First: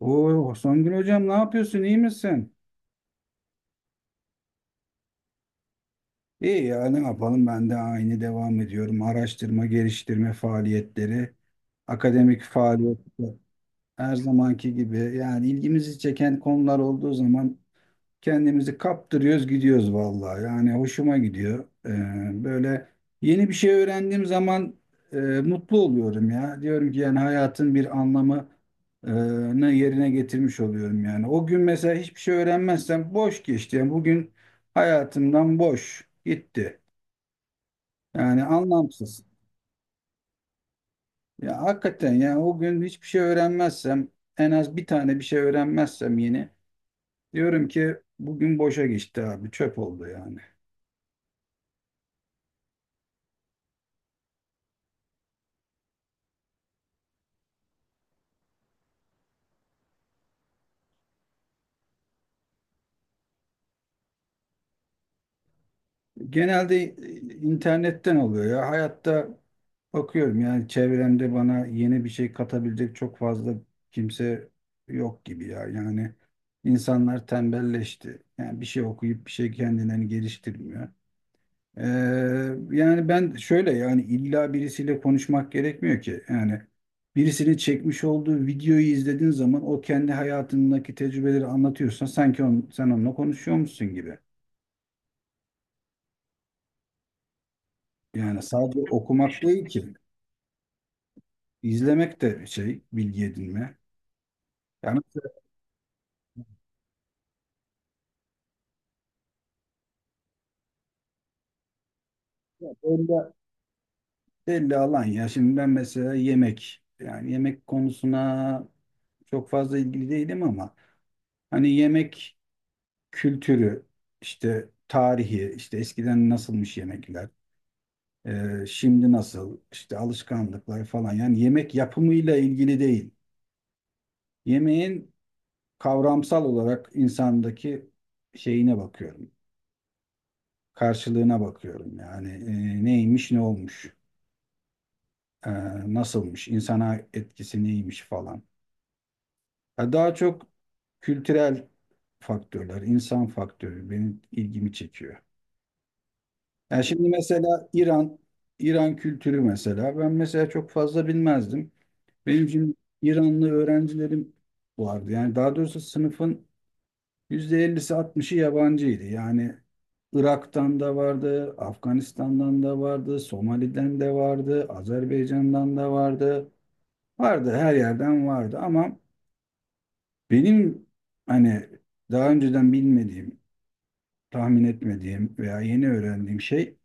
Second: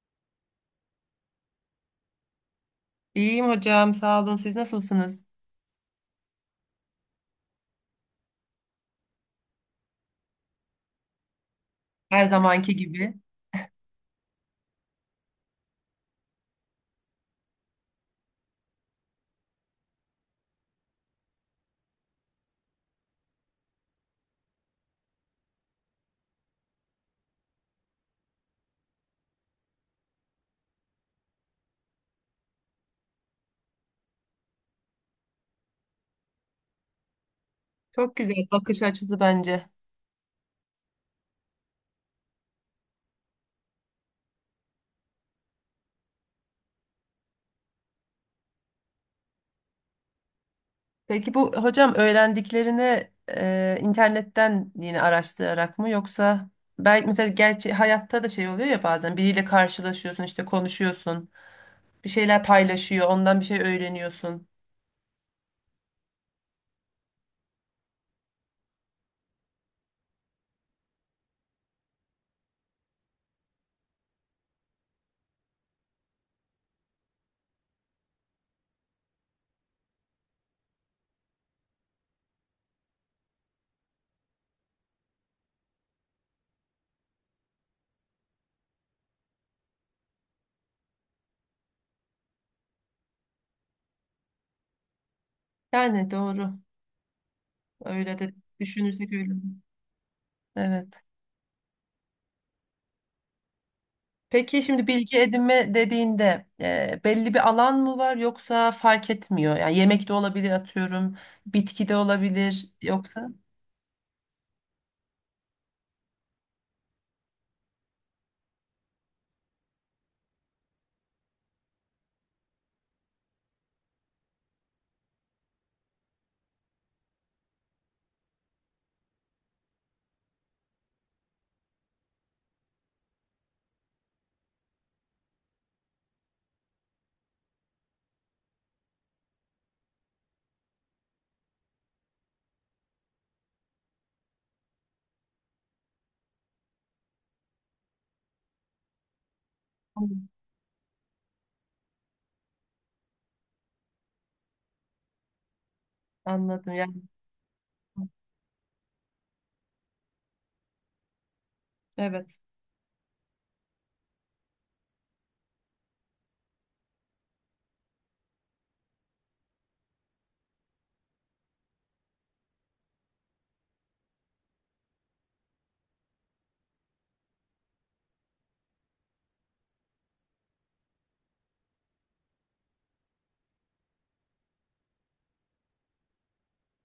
Oo, Songül hocam ne yapıyorsun? İyi misin? İyiyim hocam, sağ olun. Siz nasılsınız? İyi ya ne yapalım ben de aynı devam ediyorum. Araştırma, geliştirme faaliyetleri, Her akademik zamanki gibi. faaliyetler her zamanki gibi. Yani ilgimizi çeken konular olduğu zaman kendimizi kaptırıyoruz, gidiyoruz vallahi. Yani hoşuma gidiyor. Böyle yeni bir şey öğrendiğim zaman mutlu oluyorum ya. Diyorum ki yani hayatın bir anlamı e, ne yerine getirmiş oluyorum yani. O gün mesela hiçbir şey öğrenmezsem boş geçti. Yani bugün hayatımdan boş gitti. Çok güzel Yani bakış açısı anlamsız. bence. Ya hakikaten yani o gün hiçbir şey öğrenmezsem en az bir tane bir şey öğrenmezsem yeni diyorum ki bugün boşa geçti abi çöp oldu yani. Peki bu hocam öğrendiklerini internetten yine araştırarak mı yoksa belki mesela gerçi hayatta da şey oluyor ya bazen biriyle karşılaşıyorsun işte konuşuyorsun bir şeyler paylaşıyor ondan bir şey öğreniyorsun. Genelde internetten oluyor ya. Hayatta bakıyorum yani çevremde bana yeni bir şey katabilecek çok fazla kimse yok gibi ya. Yani insanlar tembelleşti. Yani bir şey okuyup bir şey kendilerini geliştirmiyor. Ee, yani ben şöyle yani illa birisiyle konuşmak gerekmiyor ki. Yani birisinin çekmiş olduğu videoyu izlediğin zaman o kendi hayatındaki tecrübeleri anlatıyorsan sanki sen onunla konuşuyormuşsun gibi. Yani doğru öyle de Yani sadece düşünürsek öyle. okumak değil ki. Evet. İzlemek de şey, bilgi edinme. Peki şimdi Yani bilgi mesela edinme dediğinde belli bir alan mı var yoksa fark etmiyor? Yani yemek de olabilir atıyorum, bitki de olabilir yoksa. belli, belli alan ya. Şimdi ben mesela yemek, yani yemek konusuna çok fazla ilgili değilim ama hani yemek kültürü, işte tarihi, işte eskiden nasılmış yemekler, şimdi nasıl, işte alışkanlıklar falan. Yani yemek yapımıyla ilgili değil. Yemeğin kavramsal olarak insandaki şeyine bakıyorum, karşılığına bakıyorum. Yani neymiş, ne olmuş. e, Nasılmış, insana etkisi neymiş falan. Ya daha Hmm. çok kültürel faktörler, insan faktörü benim ilgimi çekiyor. Anladım Yani yani. şimdi mesela İran kültürü mesela ben mesela çok fazla bilmezdim. Evet, Benim şimdi İranlı öğrencilerim vardı. Yani daha doğrusu sınıfın %50'si altmışı yabancıydı. Yani Irak'tan da vardı, Afganistan'dan da vardı, Somali'den de vardı, Azerbaycan'dan da vardı. Vardı her yerden vardı ama benim hani daha önceden bilmediğim, tahmin etmediğim veya yeni öğrendiğim şey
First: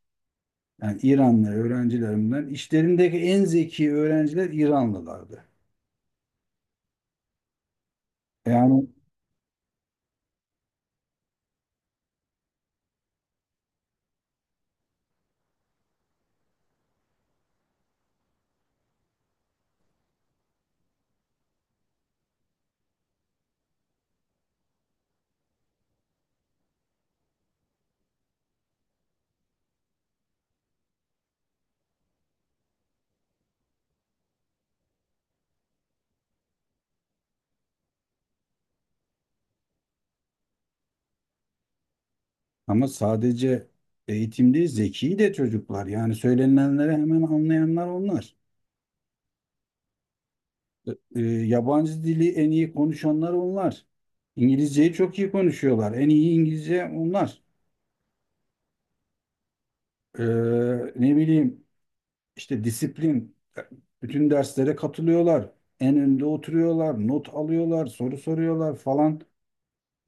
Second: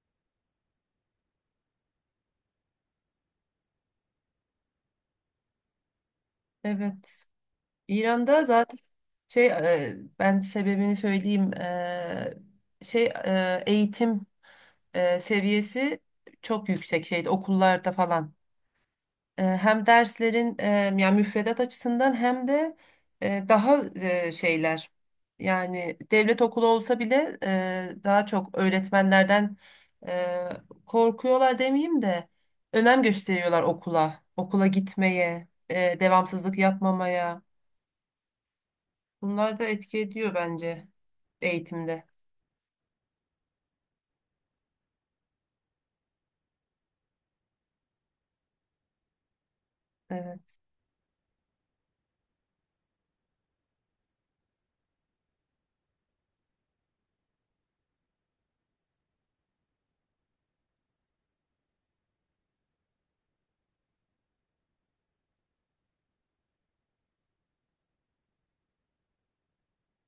yani İranlı öğrencilerimden işlerindeki en zeki öğrenciler İranlılardı. evet. İran'da zaten Yani ben sebebini söyleyeyim. Eğitim seviyesi çok yüksek şeyde okullarda falan. Hem derslerin yani müfredat açısından hem de daha şeyler yani devlet okulu olsa bile daha çok öğretmenlerden e, korkuyorlar demeyeyim de önem gösteriyorlar okula, okula gitmeye, devamsızlık yapmamaya. Bunlar da etki ediyor bence eğitimde. ama sadece eğitim değil zeki de çocuklar yani söylenenleri hemen anlayanlar onlar. Evet. E, e, yabancı dili en iyi konuşanlar onlar. İngilizceyi çok iyi konuşuyorlar. En iyi İngilizce onlar. E, ne bileyim işte disiplin, bütün derslere katılıyorlar, en önde oturuyorlar, not alıyorlar, soru soruyorlar falan.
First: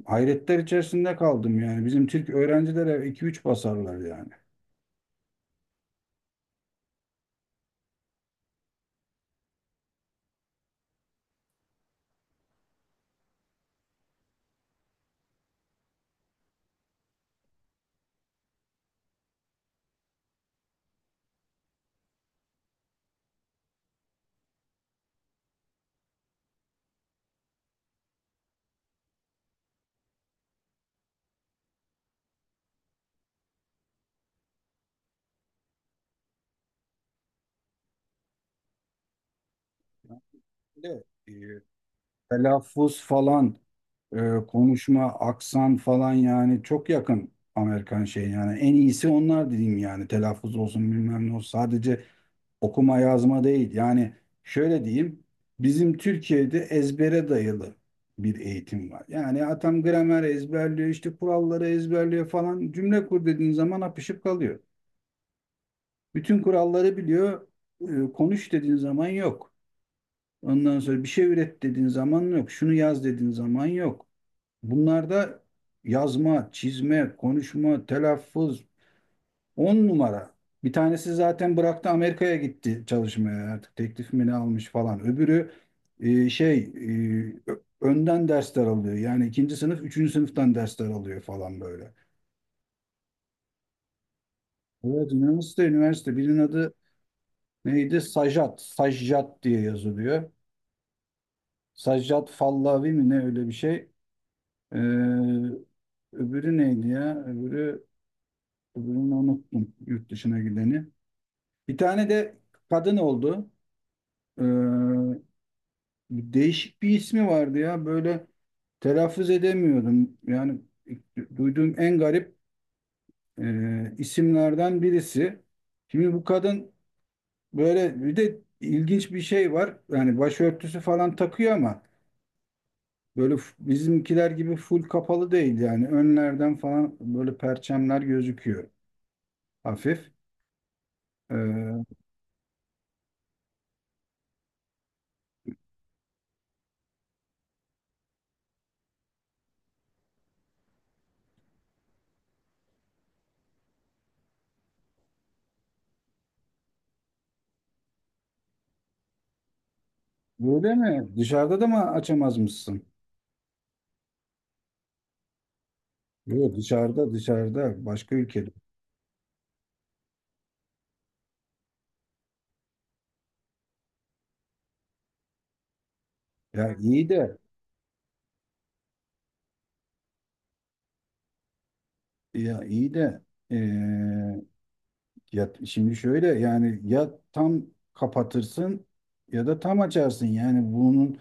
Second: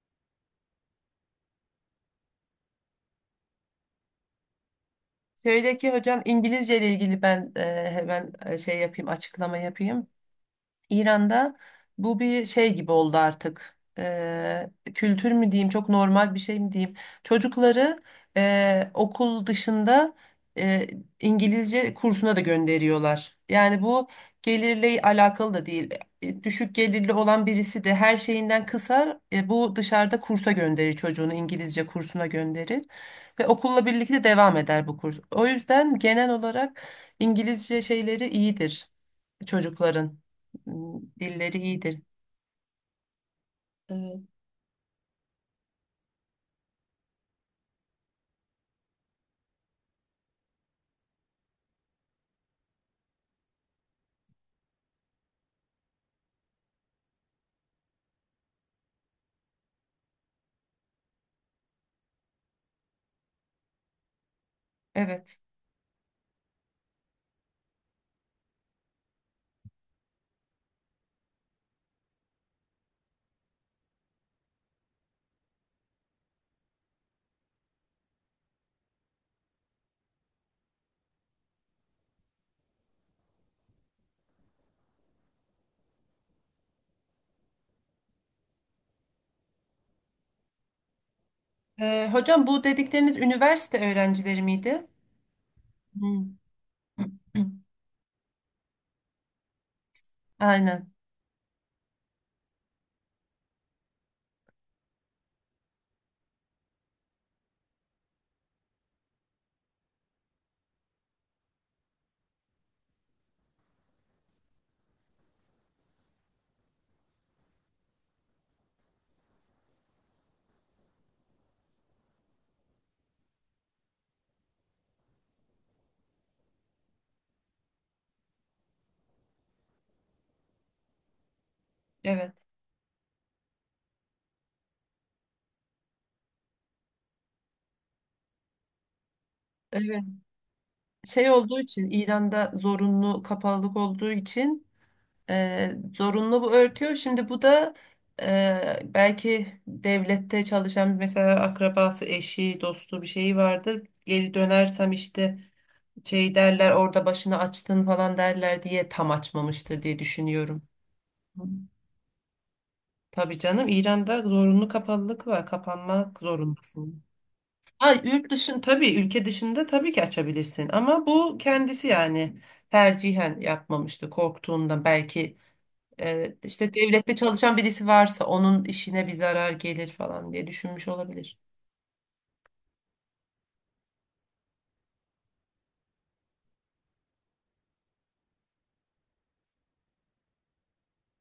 Hayretler içerisinde kaldım yani. Bizim Türk öğrencilere iki üç basarlar yani. Şöyle ki hocam İngilizce ile ilgili ben hemen şey yapayım açıklama yapayım. İran'da bu bir şey gibi oldu artık. Kültür mü diyeyim, çok normal bir şey mi diyeyim. Çocukları okul dışında eee, İngilizce kursuna da gönderiyorlar. Yani bu gelirle alakalı da değil. Düşük gelirli olan birisi de her şeyinden kısar. Bu dışarıda kursa gönderir çocuğunu, İngilizce kursuna gönderir. Ve okulla birlikte devam eder bu kurs. O yüzden genel olarak İngilizce şeyleri iyidir çocukların m, Böyle, e, dilleri iyidir. telaffuz falan, Evet. Konuşma, aksan falan yani çok yakın Amerikan şey yani. En iyisi onlar diyeyim yani. Telaffuz olsun bilmem ne olsun. Sadece okuma yazma değil. Yani şöyle diyeyim. Bizim Türkiye'de ezbere dayalı bir eğitim var. Yani atam gramer ezberliyor, işte kuralları ezberliyor falan. Cümle kur dediğin zaman apışıp kalıyor. Evet. Bütün kuralları biliyor. Konuş dediğin zaman yok. Ondan sonra bir şey üret dediğin zaman yok. Şunu yaz dediğin zaman yok. Bunlarda yazma, çizme, konuşma, telaffuz on numara. Bir tanesi zaten bıraktı, Amerika'ya gitti çalışmaya, artık teklif mi ne almış falan. Öbürü önden dersler alıyor. Yani ikinci sınıf, üçüncü sınıftan dersler alıyor falan böyle. Hocam bu dedikleriniz üniversite öğrencileri miydi? Evet üniversite, üniversite. Hmm. Birinin adı neydi? Sajat. Sajjat diye yazılıyor. Aynen. Sajjat Fallavi mi ne öyle bir şey. Ee, öbürü neydi ya? Öbürünü unuttum. Yurt dışına gideni. Bir tane de kadın oldu. Ee, değişik bir ismi vardı ya. Böyle telaffuz edemiyordum. Yani duyduğum en garip isimlerden birisi. Şimdi bu kadın böyle bir de ilginç bir şey var. Yani başörtüsü falan takıyor ama Evet. böyle bizimkiler gibi full kapalı değil yani. Önlerden falan böyle perçemler gözüküyor Evet. hafif. Şey olduğu Ee, için İran'da zorunlu kapalılık olduğu için zorunlu bu örtüyor. Şimdi bu da belki devlette çalışan mesela akrabası, eşi, dostu bir şeyi vardır. Geri dönersem işte şey derler orada başını açtın falan derler diye tam açmamıştır diye düşünüyorum. böyle mi? Dışarıda da mı açamaz mısın? Tabii canım, İran'da zorunlu kapalılık var. Kapanmak Yok, zorundasın. dışarıda, dışarıda Ha, başka yurt ülkede. dışın tabii, ülke dışında tabii ki açabilirsin ama bu kendisi yani tercihen yapmamıştı korktuğundan belki işte Ya iyi devlette de çalışan birisi varsa onun işine bir zarar gelir falan diye düşünmüş olabilir. ya iyi de eee, ya şimdi şöyle yani ya tam kapatırsın ya da tam açarsın. Yani bunun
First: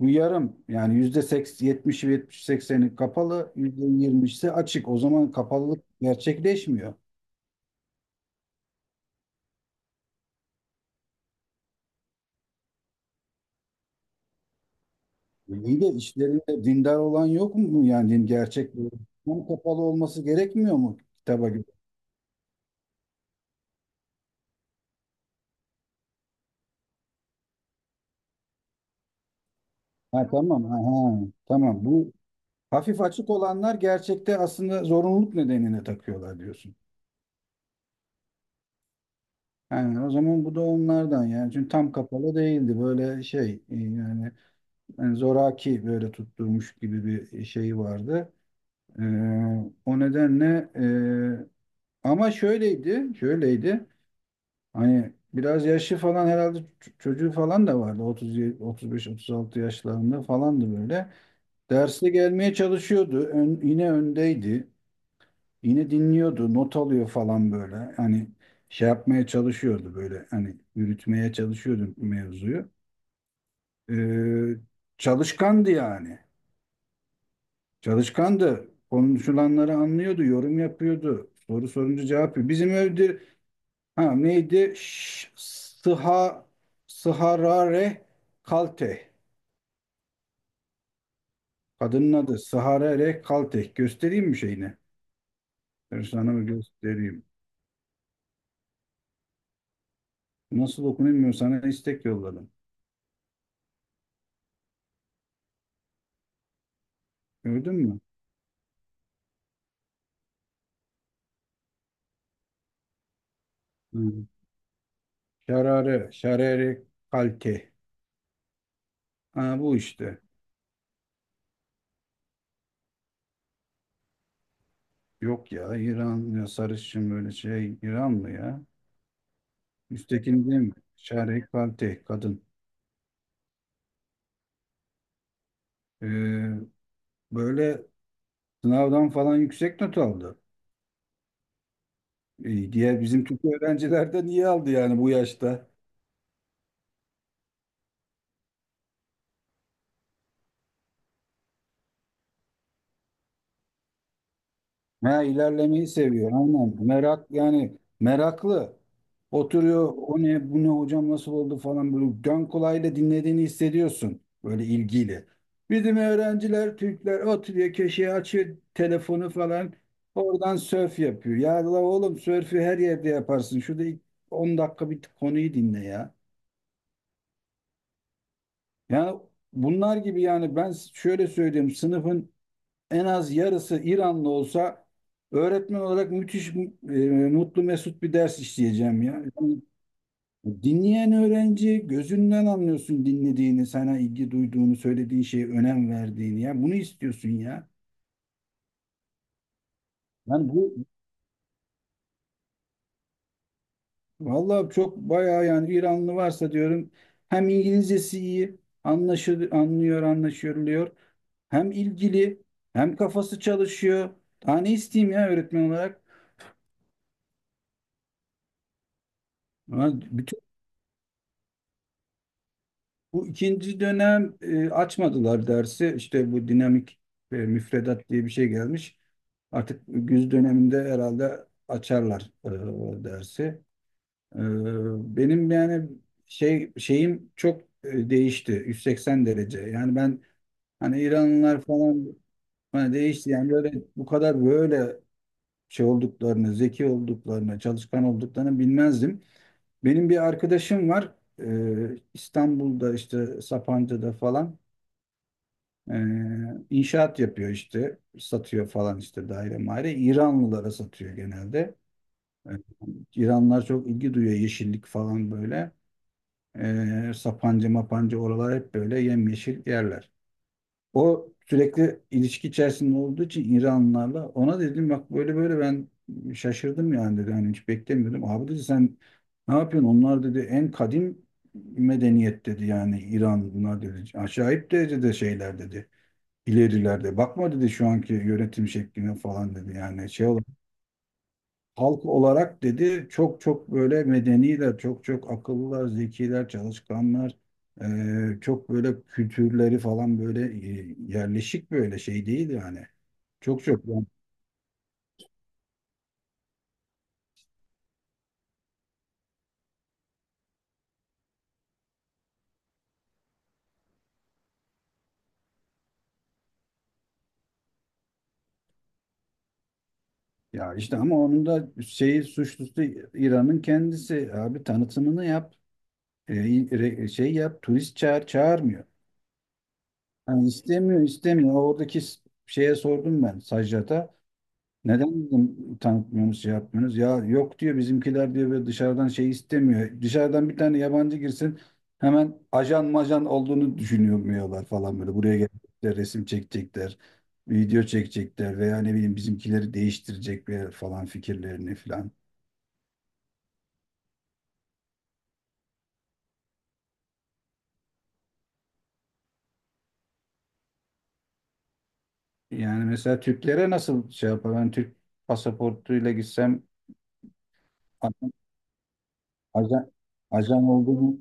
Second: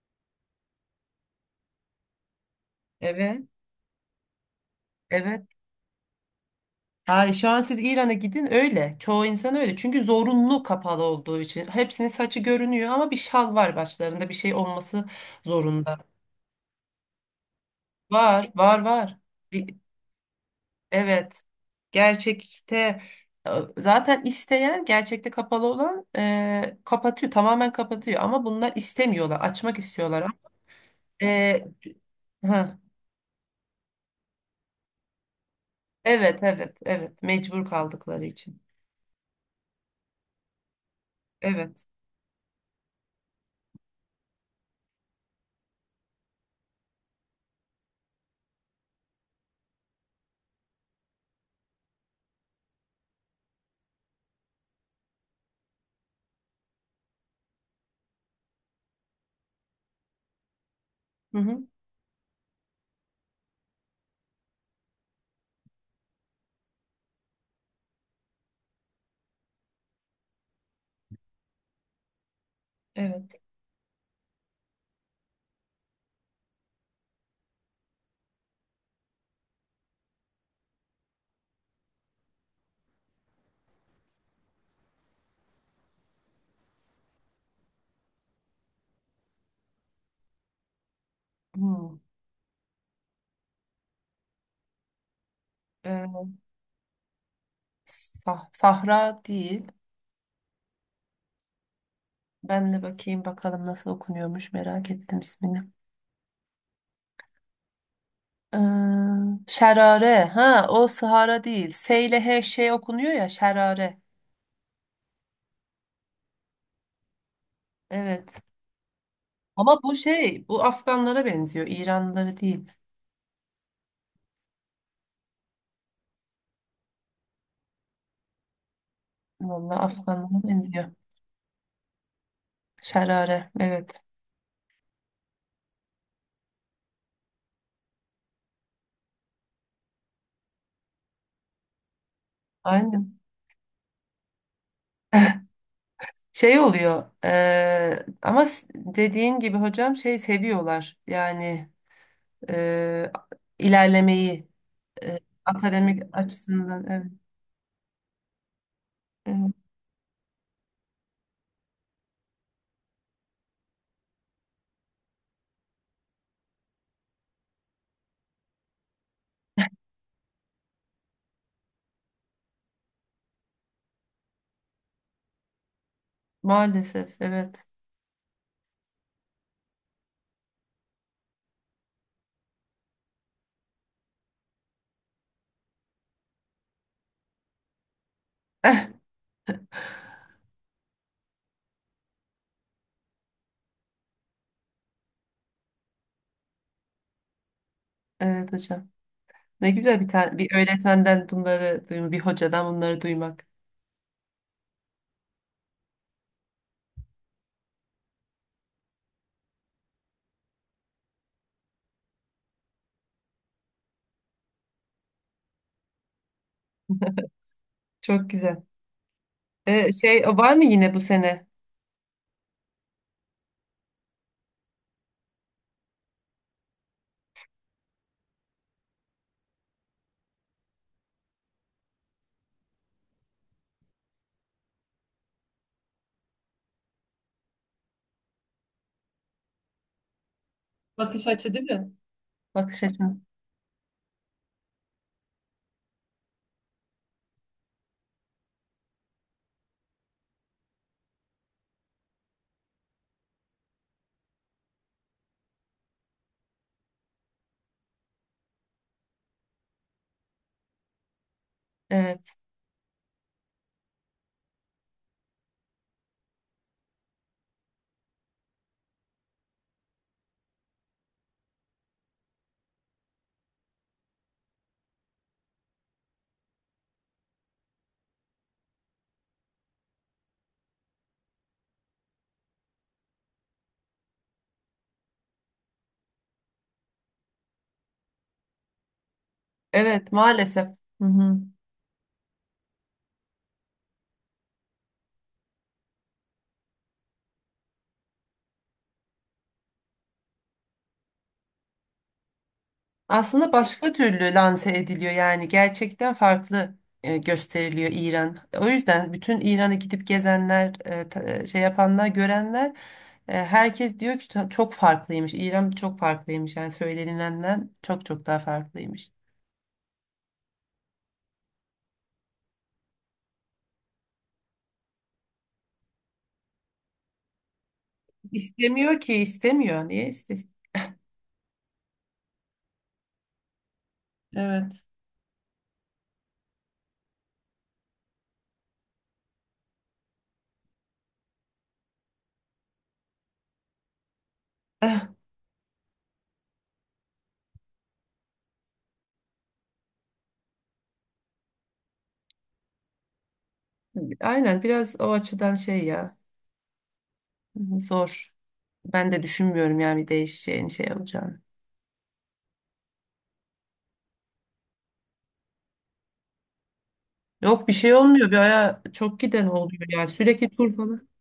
bu yarım yani yüzde 70 70 sekseni Evet. kapalı yüzde 20'si açık. O zaman Evet. kapalılık gerçekleşmiyor. Ha, şu an siz İran'a gidin öyle. Çoğu insan öyle. Çünkü zorunlu kapalı olduğu için. Hepsinin saçı görünüyor ama bir şal var başlarında. Bir şey olması İyi de zorunda. işlerinde dindar olan yok mu yani din Var, gerçek var, var. tam Bir- kapalı olması gerekmiyor mu Evet. kitaba göre? Gerçekte e, zaten isteyen gerçekte kapalı olan kapatıyor. Tamamen kapatıyor. Ama bunlar istemiyorlar. Açmak istiyorlar. Ha, Ama tamam, ha, ha, E, tamam, bu ha, hafif açık olanlar gerçekte aslında zorunluluk nedeniyle evet, takıyorlar diyorsun. evet, evet. Mecbur kaldıkları için. Yani o zaman bu da onlardan yani çünkü Evet. tam kapalı değildi böyle şey yani, zoraki böyle tutturmuş gibi bir şeyi vardı. E, O nedenle ama şöyleydi hani biraz yaşlı falan herhalde çocuğu falan da vardı 30 35 36 yaşlarında falandı böyle. Hı hı, Derste gelmeye çalışıyordu. Yine öndeydi. Yine dinliyordu, not alıyor falan böyle. Hani şey yapmaya çalışıyordu böyle. Hani yürütmeye çalışıyordu mevzuyu. evet. Ee, çalışkandı yani. Çalışkandı. Konuşulanları anlıyordu, yorum yapıyordu. Soru sorunca cevap veriyor. Bizim evde ha neydi? Sıharare Kalteh. Hmm. Kadının adı Sıharare Kalteh. Göstereyim mi şeyini? Ben E, sana mı göstereyim? Sahra değil. Nasıl okunuyor bilmiyorum. Sana istek yolladım. Ben de bakayım bakalım nasıl okunuyormuş, merak ettim ismini. Gördün mü? Ee, Şerare. Ha, o Sahara değil. S ile H şey okunuyor ya, Şerare. Hı. Şarare, şarere kalte. Evet. Ha, bu Ama bu işte. şey, bu Afganlara benziyor. İranlıları değil. Yok ya, İran ya, sarışın böyle şey, İran mı ya? Vallahi Afganlara Üsttekini değil mi? benziyor. Şare kalte kadın. Şerare. Evet. Ee, böyle sınavdan falan yüksek not aldı. İyi, diğer Aynen. bizim Türk öğrenciler de niye aldı yani bu yaşta? Şey oluyor. Dediğin gibi hocam şey seviyorlar. Yani ee, ilerlemeyi, ee, Ha, ilerlemeyi akademik seviyor aynen. açısından. Evet. Merak yani meraklı. Evet. Oturuyor, o ne bu ne hocam nasıl oldu falan böyle dön kulağıyla dinlediğini hissediyorsun böyle ilgiyle. Bizim öğrenciler Türkler oturuyor köşeye açıyor telefonu falan, oradan sörf yapıyor. Ya la oğlum, sörfü her yerde yaparsın. Şurada ilk 10 dakika bir konuyu dinle ya. Maalesef evet. Yani bunlar gibi yani ben şöyle söyleyeyim, sınıfın en az yarısı İranlı olsa öğretmen olarak müthiş e, mutlu mesut bir ders işleyeceğim ya. Yani dinleyen öğrenci gözünden anlıyorsun dinlediğini, sana ilgi duyduğunu, söylediği şeye önem verdiğini ya. Bunu istiyorsun ya. Evet hocam. Ne güzel bir tane Yani bir bu öğretmenden bunları duymak, bir hocadan bunları duymak. vallahi çok bayağı yani İranlı varsa diyorum hem İngilizcesi iyi, anlaşılıyor, anlıyor, anlaşılıyor. Hem ilgili, hem kafası çalışıyor. Daha ne isteyeyim ya öğretmen olarak? Çok güzel. Ha, Şey, o Bütün var mı yine bu sene? Bu ikinci dönem açmadılar dersi. İşte bu dinamik müfredat diye bir şey gelmiş. Artık güz döneminde herhalde açarlar o dersi. E, Benim yani şeyim çok değişti. 180 derece. Yani ben hani Bakış açı İranlılar değil mi? falan Bakış hani açınız. değişti. Yani böyle bu kadar böyle şey olduklarını, zeki olduklarını, çalışkan olduklarını bilmezdim. Benim bir arkadaşım var. İstanbul'da işte Sapanca'da falan. Ee, inşaat yapıyor işte, satıyor falan işte daire maire. İranlılara satıyor genelde. Evet. Ee, İranlılar çok ilgi duyuyor yeşillik falan böyle. Sapanca mapanca oralar hep böyle yemyeşil yerler. O sürekli ilişki içerisinde olduğu için İranlılarla ona dedim bak böyle böyle ben şaşırdım yani dedi. Hani hiç beklemiyordum. Abi dedi sen ne yapıyorsun? Onlar dedi en kadim medeniyet dedi yani İran bunlar dedi. Acayip derecede şeyler dedi ilerilerde. Bakma dedi şu anki yönetim şekline falan dedi. Yani Evet, şey olarak, maalesef. Hı hı. halk olarak dedi çok çok böyle medeniler, çok çok akıllılar, zekiler, çalışkanlar. Çok böyle kültürleri falan böyle yerleşik böyle şey değil yani. Aslında Çok çok başka yani. türlü lanse ediliyor, yani gerçekten farklı gösteriliyor İran. O yüzden bütün İran'ı gidip gezenler, şey yapanlar, görenler, herkes diyor ki çok farklıymış. İran çok farklıymış yani söylenilenden çok çok daha farklıymış. Ya işte ama onun da şeyi suçlusu İran'ın kendisi. Abi tanıtımını yap. e, Şey yap. Turist çağır, çağırmıyor. İstemiyor ki, istemiyor. Niye Yani istesin? istemiyor istemiyor. Oradaki şeye sordum ben Sajjat'a. Evet. Neden bizim tanıtmıyorsunuz, şey yapmıyorsunuz? Ya yok diyor bizimkiler diyor ve dışarıdan şey istemiyor. Dışarıdan bir tane yabancı girsin hemen ajan majan olduğunu düşünüyorlar falan Eh. böyle. Buraya gelecekler, resim çekecekler, video çekecekler veya ne bileyim bizimkileri değiştirecek ve falan fikirlerini falan. Aynen, biraz o açıdan şey ya, zor. Ben de düşünmüyorum yani bir değişeceğini, şey olacağını. Yani mesela Türklere nasıl şey yapar? Ben Türk pasaportuyla gitsem Yok, bir şey olmuyor. Bir aya çok giden oluyor, ajan, yani sürekli ajan tur falan. olduğunu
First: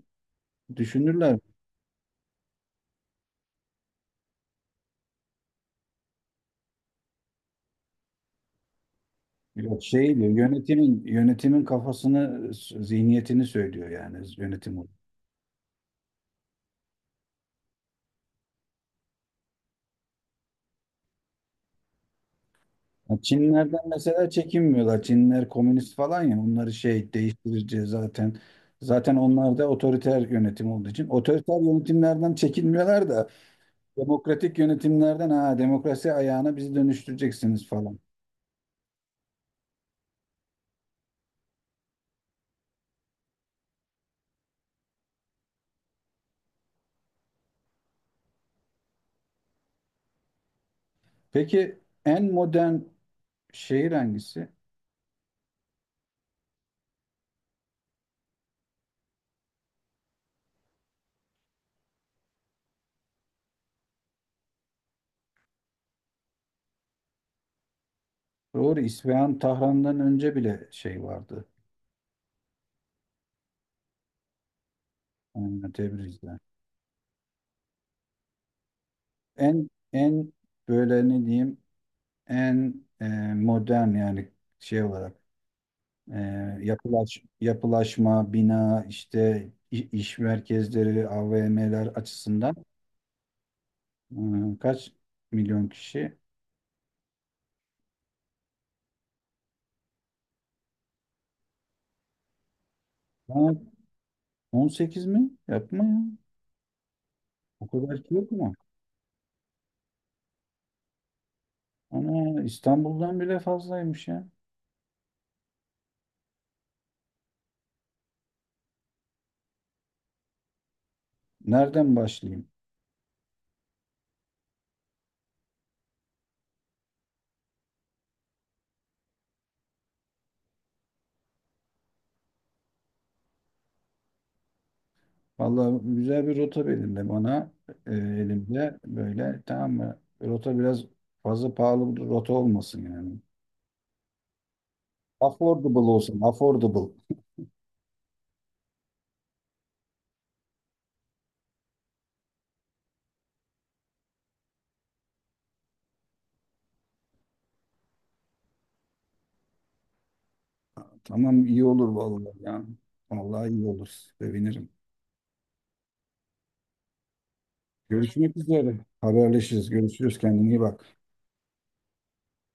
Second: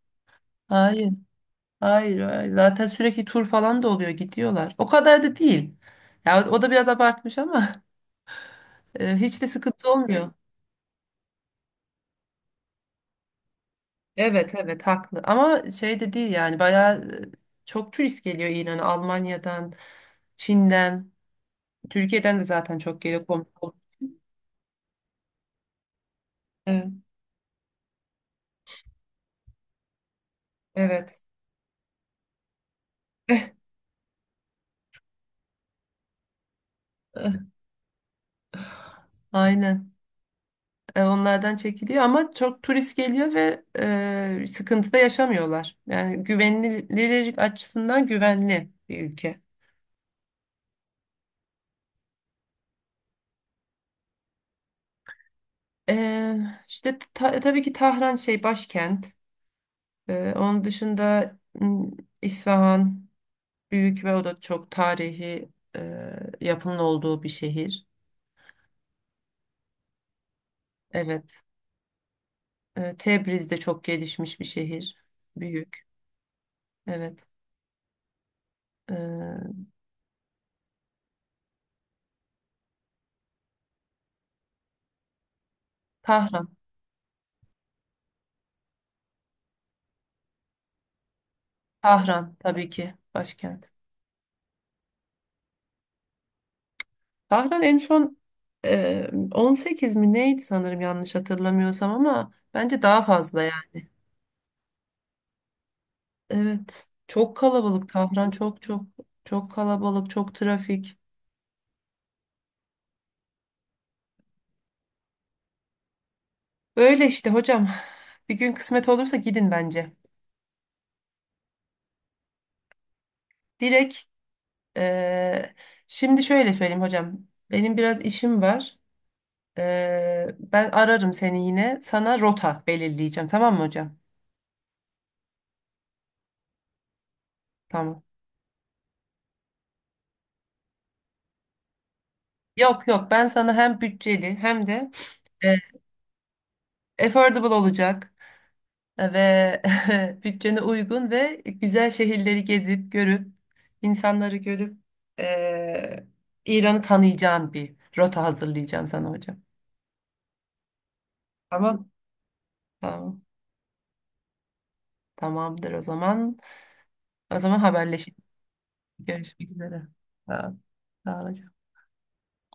Hayır, düşünürler. hayır, hayır. Zaten sürekli tur falan da oluyor, gidiyorlar. O kadar da değil. Ya o da biraz abartmış ama hiç de Yok sıkıntı şey diyor olmuyor. yönetimin kafasını, zihniyetini söylüyor yani Evet, yönetim evet, olarak. haklı ama şey de değil yani bayağı çok turist geliyor İran'a, Almanya'dan, Çin'den. Türkiye'den de zaten çok Ya geliyor, komşu. Çinlerden mesela çekinmiyorlar. Çinler komünist falan ya, onları Evet. şey değiştirici zaten. Zaten onlar da otoriter yönetim olduğu için Evet. otoriter yönetimlerden çekinmiyorlar da demokratik yönetimlerden, ha demokrasi ayağına bizi dönüştüreceksiniz falan. Aynen. Onlardan çekiliyor ama çok turist geliyor ve sıkıntı da yaşamıyorlar. Yani güvenilir açısından güvenli bir ülke. Peki en modern şehir hangisi? E, tabii ki Tahran şey, başkent. Onun dışında İsfahan büyük ve o da çok tarihi e, yapının olduğu bir şehir. Doğru, İsfahan Tahran'dan önce bile şey Evet. vardı. Tebriz de çok gelişmiş bir şehir. Yani Büyük. Tebriz'de. Evet. Ee, En böyle ne diyeyim en modern yani şey olarak, e, Tahran. yapılaş, yapılaşma, bina işte iş merkezleri, AVM'ler Tahran açısından tabii ki başkent. Kaç milyon kişi? Tahran en son 18 mi neydi sanırım, yanlış hatırlamıyorsam, ama bence daha fazla Ha, yani. 18 mi? Yapma ya. Evet. Çok O kalabalık kadar ki Tahran, yok mu? çok kalabalık, çok trafik. Ana İstanbul'dan bile fazlaymış ya. Böyle işte hocam bir gün kısmet olursa gidin bence. Nereden başlayayım? Direkt e, şimdi şöyle söyleyeyim hocam, benim biraz işim var. Ben ararım seni, yine sana rota belirleyeceğim, tamam mı hocam? Vallahi güzel bir rota belirle bana, Tamam. elimde böyle, tamam mı? Rota biraz fazla pahalı bir rota olmasın Yok yok, yani. ben sana hem bütçeli hem de e, Affordable olsun, affordable. affordable olacak ve bütçene uygun ve güzel şehirleri gezip görüp insanları görüp e, İran'ı tanıyacağın bir rota hazırlayacağım sana hocam. Tamam, iyi olur Tamam. vallahi ya. Tamam. Vallahi iyi olur. Sevinirim. Tamamdır o zaman. O zaman haberleşelim. Görüşmek üzere. Görüşmek Haberleşiriz. üzere. Görüşürüz. Sağ Kendine ol. iyi bak. Sağ ol hocam.